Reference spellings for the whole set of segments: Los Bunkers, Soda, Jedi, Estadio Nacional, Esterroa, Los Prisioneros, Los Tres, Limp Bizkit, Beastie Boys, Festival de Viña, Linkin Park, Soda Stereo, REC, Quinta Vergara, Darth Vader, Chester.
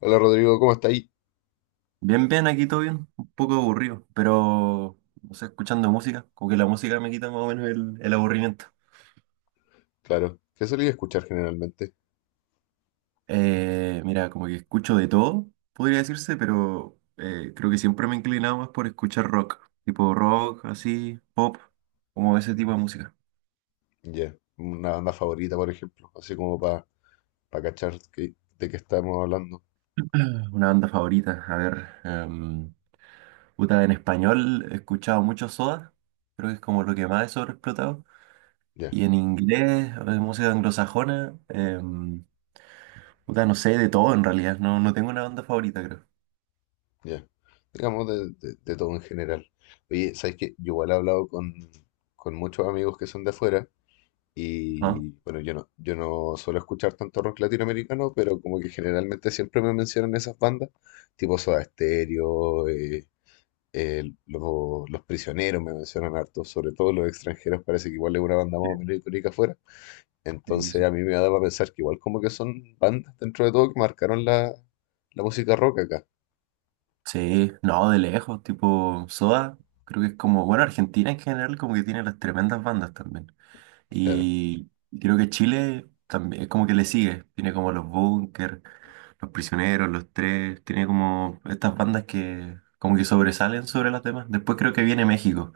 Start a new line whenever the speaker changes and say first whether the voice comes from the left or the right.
left: Hola Rodrigo, ¿cómo está ahí?
right: Bien, bien, aquí todo bien, un poco aburrido, pero no sé, escuchando música, como que la música me quita más o menos el aburrimiento.
left: Claro, ¿qué solía escuchar generalmente?
right: Mira, como que escucho de todo, podría decirse, pero creo que siempre me he inclinado más por escuchar rock, tipo rock, así, pop, como ese tipo de música.
left: Ya, una banda favorita, por ejemplo, así como para cachar de qué estamos hablando.
right: Una banda favorita, a ver, puta, en español he escuchado mucho Soda, creo que es como lo que más he sobreexplotado,
left: Ya,
right: y en inglés, música anglosajona. Puta, no sé, de todo en realidad. No, no tengo una banda favorita, creo.
left: ya. Digamos de todo en general. Oye, ¿sabes qué? Yo igual he hablado con muchos amigos que son de afuera
right: Ajá.
left: y bueno, yo no suelo escuchar tanto rock latinoamericano, pero como que generalmente siempre me mencionan esas bandas, tipo Soda Stereo, los prisioneros me mencionan harto, sobre todo los extranjeros, parece que igual es una banda más
right: Sí,
left: o menos icónica afuera.
right: sí, sí.
left: Entonces a mí me da para pensar que igual como que son bandas dentro de todo que marcaron la música rock acá.
right: Sí, no, de lejos, tipo Soda, creo que es como, bueno, Argentina en general como que tiene las tremendas bandas también.
left: Claro,
right: Y creo que Chile también es como que le sigue, tiene como Los Bunkers, Los Prisioneros, Los Tres, tiene como estas bandas que como que sobresalen sobre las demás. Después creo que viene México,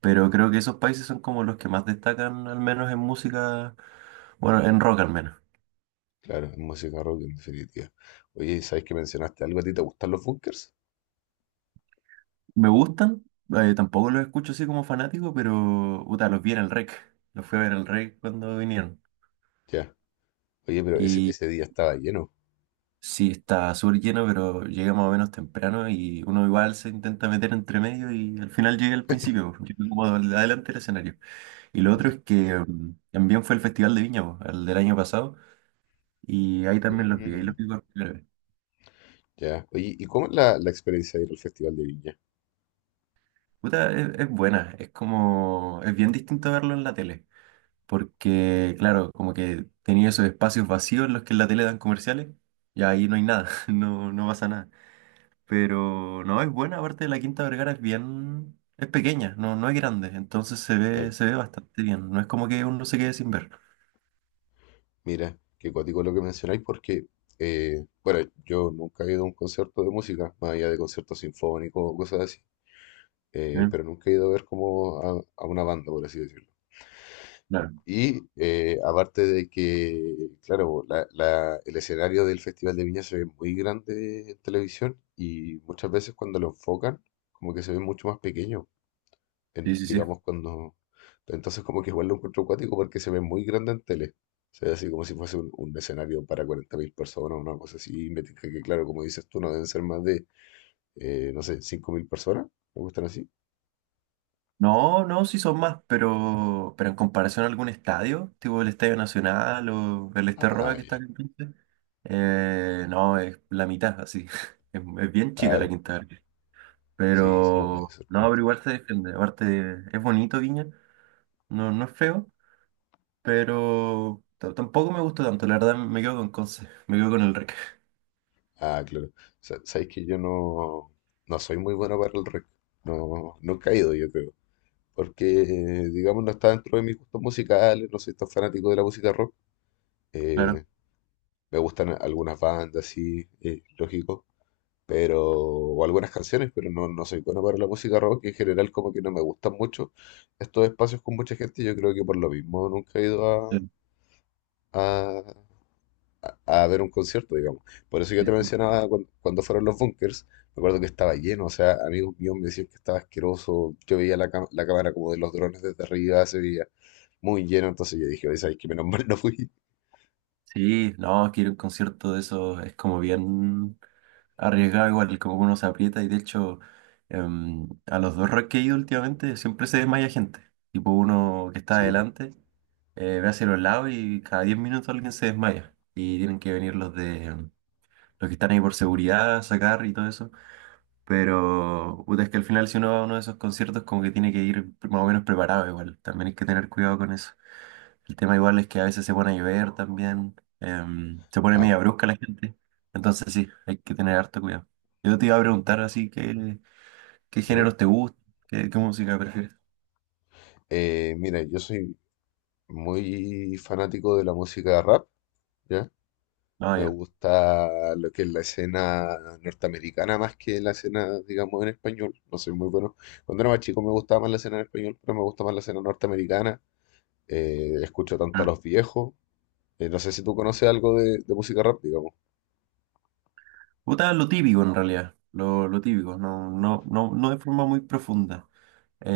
right: pero creo que esos países son como los que más destacan, al menos en música, bueno, en rock al menos.
left: claro, es música rock en definitiva. Oye, ¿sabes que mencionaste algo? ¿A ti te gustan los bunkers?
right: Me gustan, tampoco los escucho así como fanático, pero puta, los vi en el REC. Los fui a ver el REC cuando vinieron.
left: Ya. Oye, pero
right: Y
left: ese día estaba lleno.
right: sí, está súper lleno, pero llegué más o menos temprano y uno igual se intenta meter entre medio y al final llega al principio, porque llega como adelante del escenario. Y lo otro
left: Ya.
right: es que también fue el Festival de Viña, po, el del año pasado, y ahí también los vi, ahí los
left: Mm,
right: vi por primera vez.
left: ya. Oye, ¿y cómo es la experiencia de ir al Festival de Viña?
right: Puta, es buena, es como, es bien distinto verlo en la tele. Porque claro, como que tenía esos espacios vacíos en los que en la tele dan comerciales, y ahí no hay nada, no, no pasa nada. Pero no, es buena, aparte la Quinta Vergara es bien, es pequeña, no, no es grande, entonces
left: Claro.
right: se ve bastante bien, no es como que uno se quede sin ver.
left: Mira, qué cuático lo que mencionáis porque, bueno, yo nunca he ido a un concierto de música, más allá de conciertos sinfónicos o cosas así,
right: Mm,
left: pero nunca he ido a ver como a una banda, por así decirlo.
right: claro,
left: Y aparte de que, claro, el escenario del Festival de Viña se ve muy grande en televisión y muchas veces cuando lo enfocan, como que se ve mucho más pequeño
right: sí, sí, sí.
left: digamos, cuando... Entonces como que igual lo encuentro acuático porque se ve muy grande en tele. Se ve así como si fuese un escenario para 40.000 personas, una cosa así. Y me tinca que, claro, como dices tú, no deben ser más de, no sé, 5.000 personas. ¿Me gustan así?
right: No, no, sí son más, pero en comparación a algún estadio, tipo el Estadio Nacional o el Esterroa
left: Ah,
right: que está
left: ya,
right: acá en Conce, no, es la mitad, así. Es bien chica la
left: claro.
right: Quinta.
left: Sí, sí, no debe
right: Pero
left: ser
right: no, pero
left: tanto.
right: igual se defiende. Aparte, es bonito Viña, no, no es feo, pero tampoco me gustó tanto. La verdad, me quedo con Conce, me quedo con el Rec.
left: Ah, claro. Sabes que yo no, no soy muy bueno para el rock. No he caído, yo creo. Porque, digamos, no está dentro de mis gustos musicales, no soy tan fanático de la música rock. Eh,
right: Claro.
left: Me gustan algunas bandas, sí, lógico, pero, o algunas canciones, pero no soy bueno para la música rock. En general, como que no me gustan mucho estos espacios con mucha gente. Yo creo que por lo mismo nunca he ido
right: Sí,
left: a, a ver un concierto, digamos. Por eso yo te
right: sí, sí.
left: mencionaba cuando fueron los bunkers. Me acuerdo que estaba lleno, o sea, amigos míos me decían que estaba asqueroso. Yo veía la cámara como de los drones desde arriba, se veía muy lleno. Entonces yo dije, oye, ¿sabes qué? Menos mal no fui.
right: Sí, no, quiero un concierto de eso es como bien arriesgado, igual, como que uno se aprieta y de hecho, a los dos rock que he ido últimamente siempre se desmaya gente. Tipo uno que está
left: Sí, po.
right: adelante, ve hacia los lados y cada 10 minutos alguien se desmaya. Y tienen que venir los de. Los que están ahí por seguridad, sacar y todo eso. Pero puta, es que al final si uno va a uno de esos conciertos como que tiene que ir más o menos preparado igual. También hay que tener cuidado con eso. El tema igual es que a veces se pone a llover también. Se pone
left: Ah,
right: media
left: también.
right: brusca la gente. Entonces sí, hay que tener harto cuidado. Yo te iba a
left: Eh,
right: preguntar así qué qué
left: dime.
right: géneros te gustan, qué música prefieres.
left: Mira, yo soy muy fanático de la música rap, ¿ya?
right: No,
left: Me
right: yo
left: gusta lo que es la escena norteamericana más que la escena, digamos, en español. No soy muy bueno. Cuando era más chico me gustaba más la escena en español, pero me gusta más la escena norteamericana. Escucho tanto a los viejos. No sé si tú conoces algo de música rap, digamos.
right: puta, lo típico en realidad, lo típico, no, no, no, no de forma muy profunda.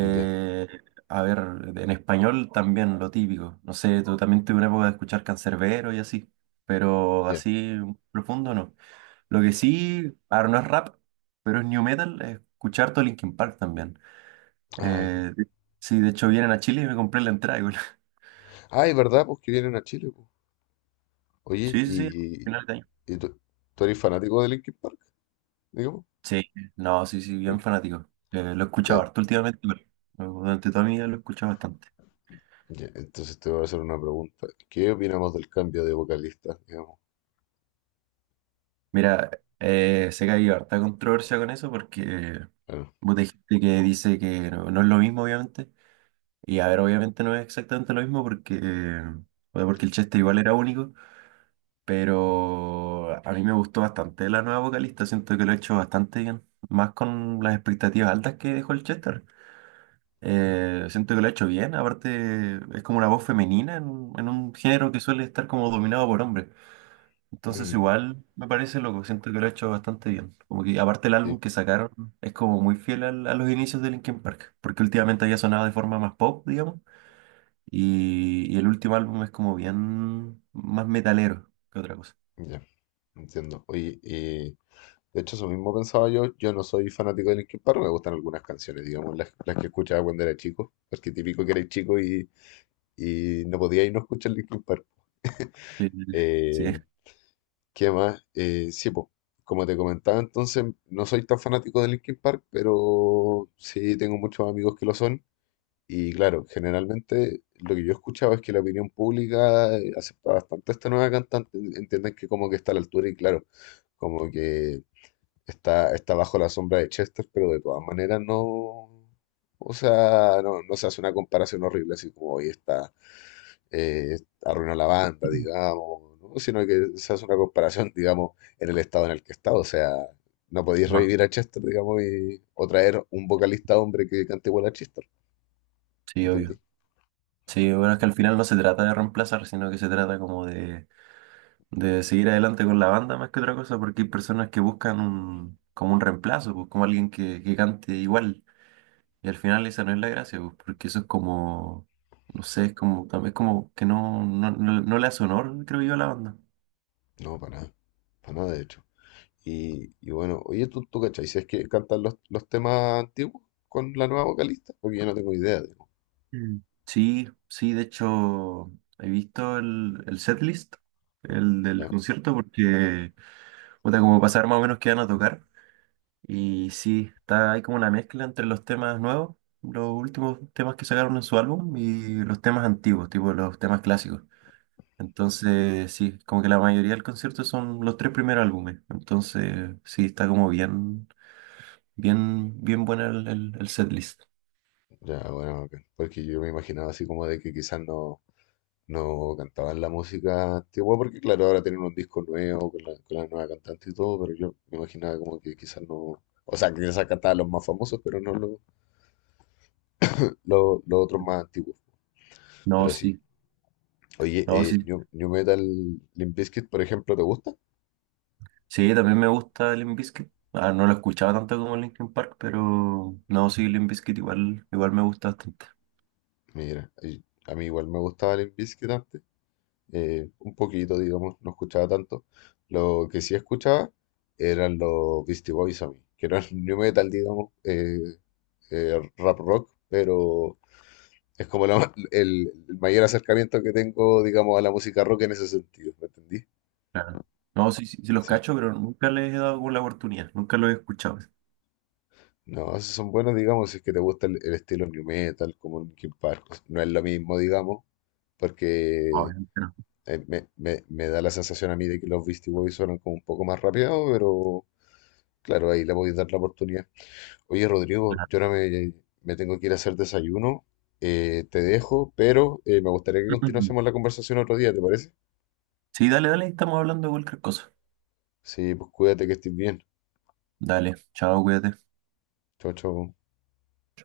left: Ya,
right: a ver, en español también lo típico. No sé, tú también tuve una época de escuchar cancerbero y así, pero
left: ya.
right: así profundo no. Lo que sí, ahora no es rap, pero es new metal, es escuchar todo Linkin Park también.
left: Ah, ya.
right: Eh, sí, de hecho vienen a Chile y me compré la entrada igual.
left: Ah, es verdad, pues que vienen a Chile, pues. Oye,
right: Sí, sí, sí, final de año.
left: ¿y tú eres fanático de Linkin Park, digamos?
right: Sí, no, sí, sí, bien
left: Bueno,
right: fanático. Lo he escuchado
left: ya.
right: harto últimamente, pero durante toda mi vida lo he escuchado bastante.
left: Ya, entonces te voy a hacer una pregunta. ¿Qué opinamos del cambio de vocalista, digamos?
right: Mira, sé que hay harta controversia con eso porque
left: Claro.
right: vos gente que dice que no, no es lo mismo, obviamente. Y a ver, obviamente no es exactamente lo mismo porque, bueno, porque el Chester igual era único, pero a mí me gustó bastante la nueva vocalista, siento que lo he hecho bastante bien, más con las expectativas altas que dejó el Chester. Siento que lo ha hecho bien, aparte es como una voz femenina en un género que suele estar como dominado por hombres. Entonces
left: Mm,
right: igual me parece loco, siento que lo ha hecho bastante bien. Como que aparte el álbum
left: sí,
right: que sacaron es como muy fiel a los inicios de Linkin Park, porque últimamente había sonado de forma más pop, digamos, y el último álbum es como bien más metalero que otra cosa.
left: ya, entiendo. Oye, de hecho eso mismo pensaba yo. Yo no soy fanático de Linkin Park, me gustan algunas canciones, digamos, las que escuchaba cuando era chico, porque típico que eres chico y no podía ir no escuchar Linkin Park.
right: Sí, sí,
left: Eh, ¿Qué más? Sí, pues, como te comentaba, entonces no soy tan fanático de Linkin Park, pero sí tengo muchos amigos que lo son. Y claro, generalmente lo que yo escuchaba es que la opinión pública acepta bastante a esta nueva cantante, entienden que como que está a la altura y claro, como que está, está bajo la sombra de Chester, pero de todas maneras no, o sea, no, no se hace una comparación horrible así como hoy está, eh, arruinó la banda, digamos, ¿no? Sino que se hace una comparación, digamos, en el estado en el que está, o sea, no podéis
right: ajá,
left: revivir a Chester, digamos, y, o traer un vocalista hombre que cante igual a Chester,
right: sí, obvio.
left: ¿entendí?
right: Sí, bueno, es que al final no se trata de reemplazar, sino que se trata como de seguir adelante con la banda más que otra cosa, porque hay personas que buscan un, como un reemplazo, pues como alguien que cante igual. Y al final esa no es la gracia, pues, porque eso es como, no sé, es como, también es como que no, no, no, no le hace honor, creo yo, a la banda.
left: No, para nada. Para nada, de hecho. Y bueno, oye, ¿tú cachai? Si es que cantan los temas antiguos con la nueva vocalista, porque yo no tengo idea, digo.
right: Mm. Sí, sí, de hecho, he visto el setlist, el del
left: Ya,
right: concierto, porque, puta, como pasar más o menos qué van a tocar. Y sí, está ahí como una mezcla entre los temas nuevos, los últimos temas que sacaron en su álbum y los temas antiguos, tipo los temas clásicos. Entonces, sí, como que la mayoría del concierto son los tres primeros álbumes. Entonces, sí, está como bien, bien, bien buena el setlist.
left: ya, bueno, ok. Porque yo me imaginaba así como de que quizás no, no cantaban la música antigua, porque claro, ahora tienen un disco nuevo con con la nueva cantante y todo, pero yo me imaginaba como que quizás no. O sea, que quizás cantaban los más famosos, pero no los otros más antiguos.
right: No,
left: Pero sí.
right: sí,
left: Oye,
right: no, sí.
left: New Metal, Limp Bizkit, por ejemplo, ¿te gusta?
right: Sí, también me gusta Limp Bizkit. Ah, no lo escuchaba tanto como Linkin Park, pero no, sí, Limp Bizkit igual, igual me gusta bastante.
left: Mira, y a mí igual me gustaba Limp Bizkit antes, un poquito, digamos, no escuchaba tanto. Lo que sí escuchaba eran los Beastie Boys a mí, que eran new metal, digamos, rap rock, pero es como el mayor acercamiento que tengo, digamos, a la música rock en ese sentido, ¿me entendí?
right: Claro. No, sí, sí, sí los
left: Sí.
right: cacho, pero nunca les he dado la oportunidad, nunca los he escuchado.
left: No, esos son buenos, digamos, si es que te gusta el estilo new metal, como Linkin Park. No es lo mismo, digamos,
right: No,
left: porque
right: obviamente no.
left: me da la sensación a mí de que los Beastie Boys suenan como un poco más rapeados, pero claro, ahí le voy a dar la oportunidad. Oye, Rodrigo,
right: Claro.
left: yo ahora me tengo que ir a hacer desayuno, te dejo, pero me gustaría que continuásemos la conversación otro día, ¿te parece?
right: Sí, dale, dale, estamos hablando de cualquier cosa.
left: Sí, pues cuídate que estés bien.
right: Dale, chao, cuídate.
left: Chao, chao.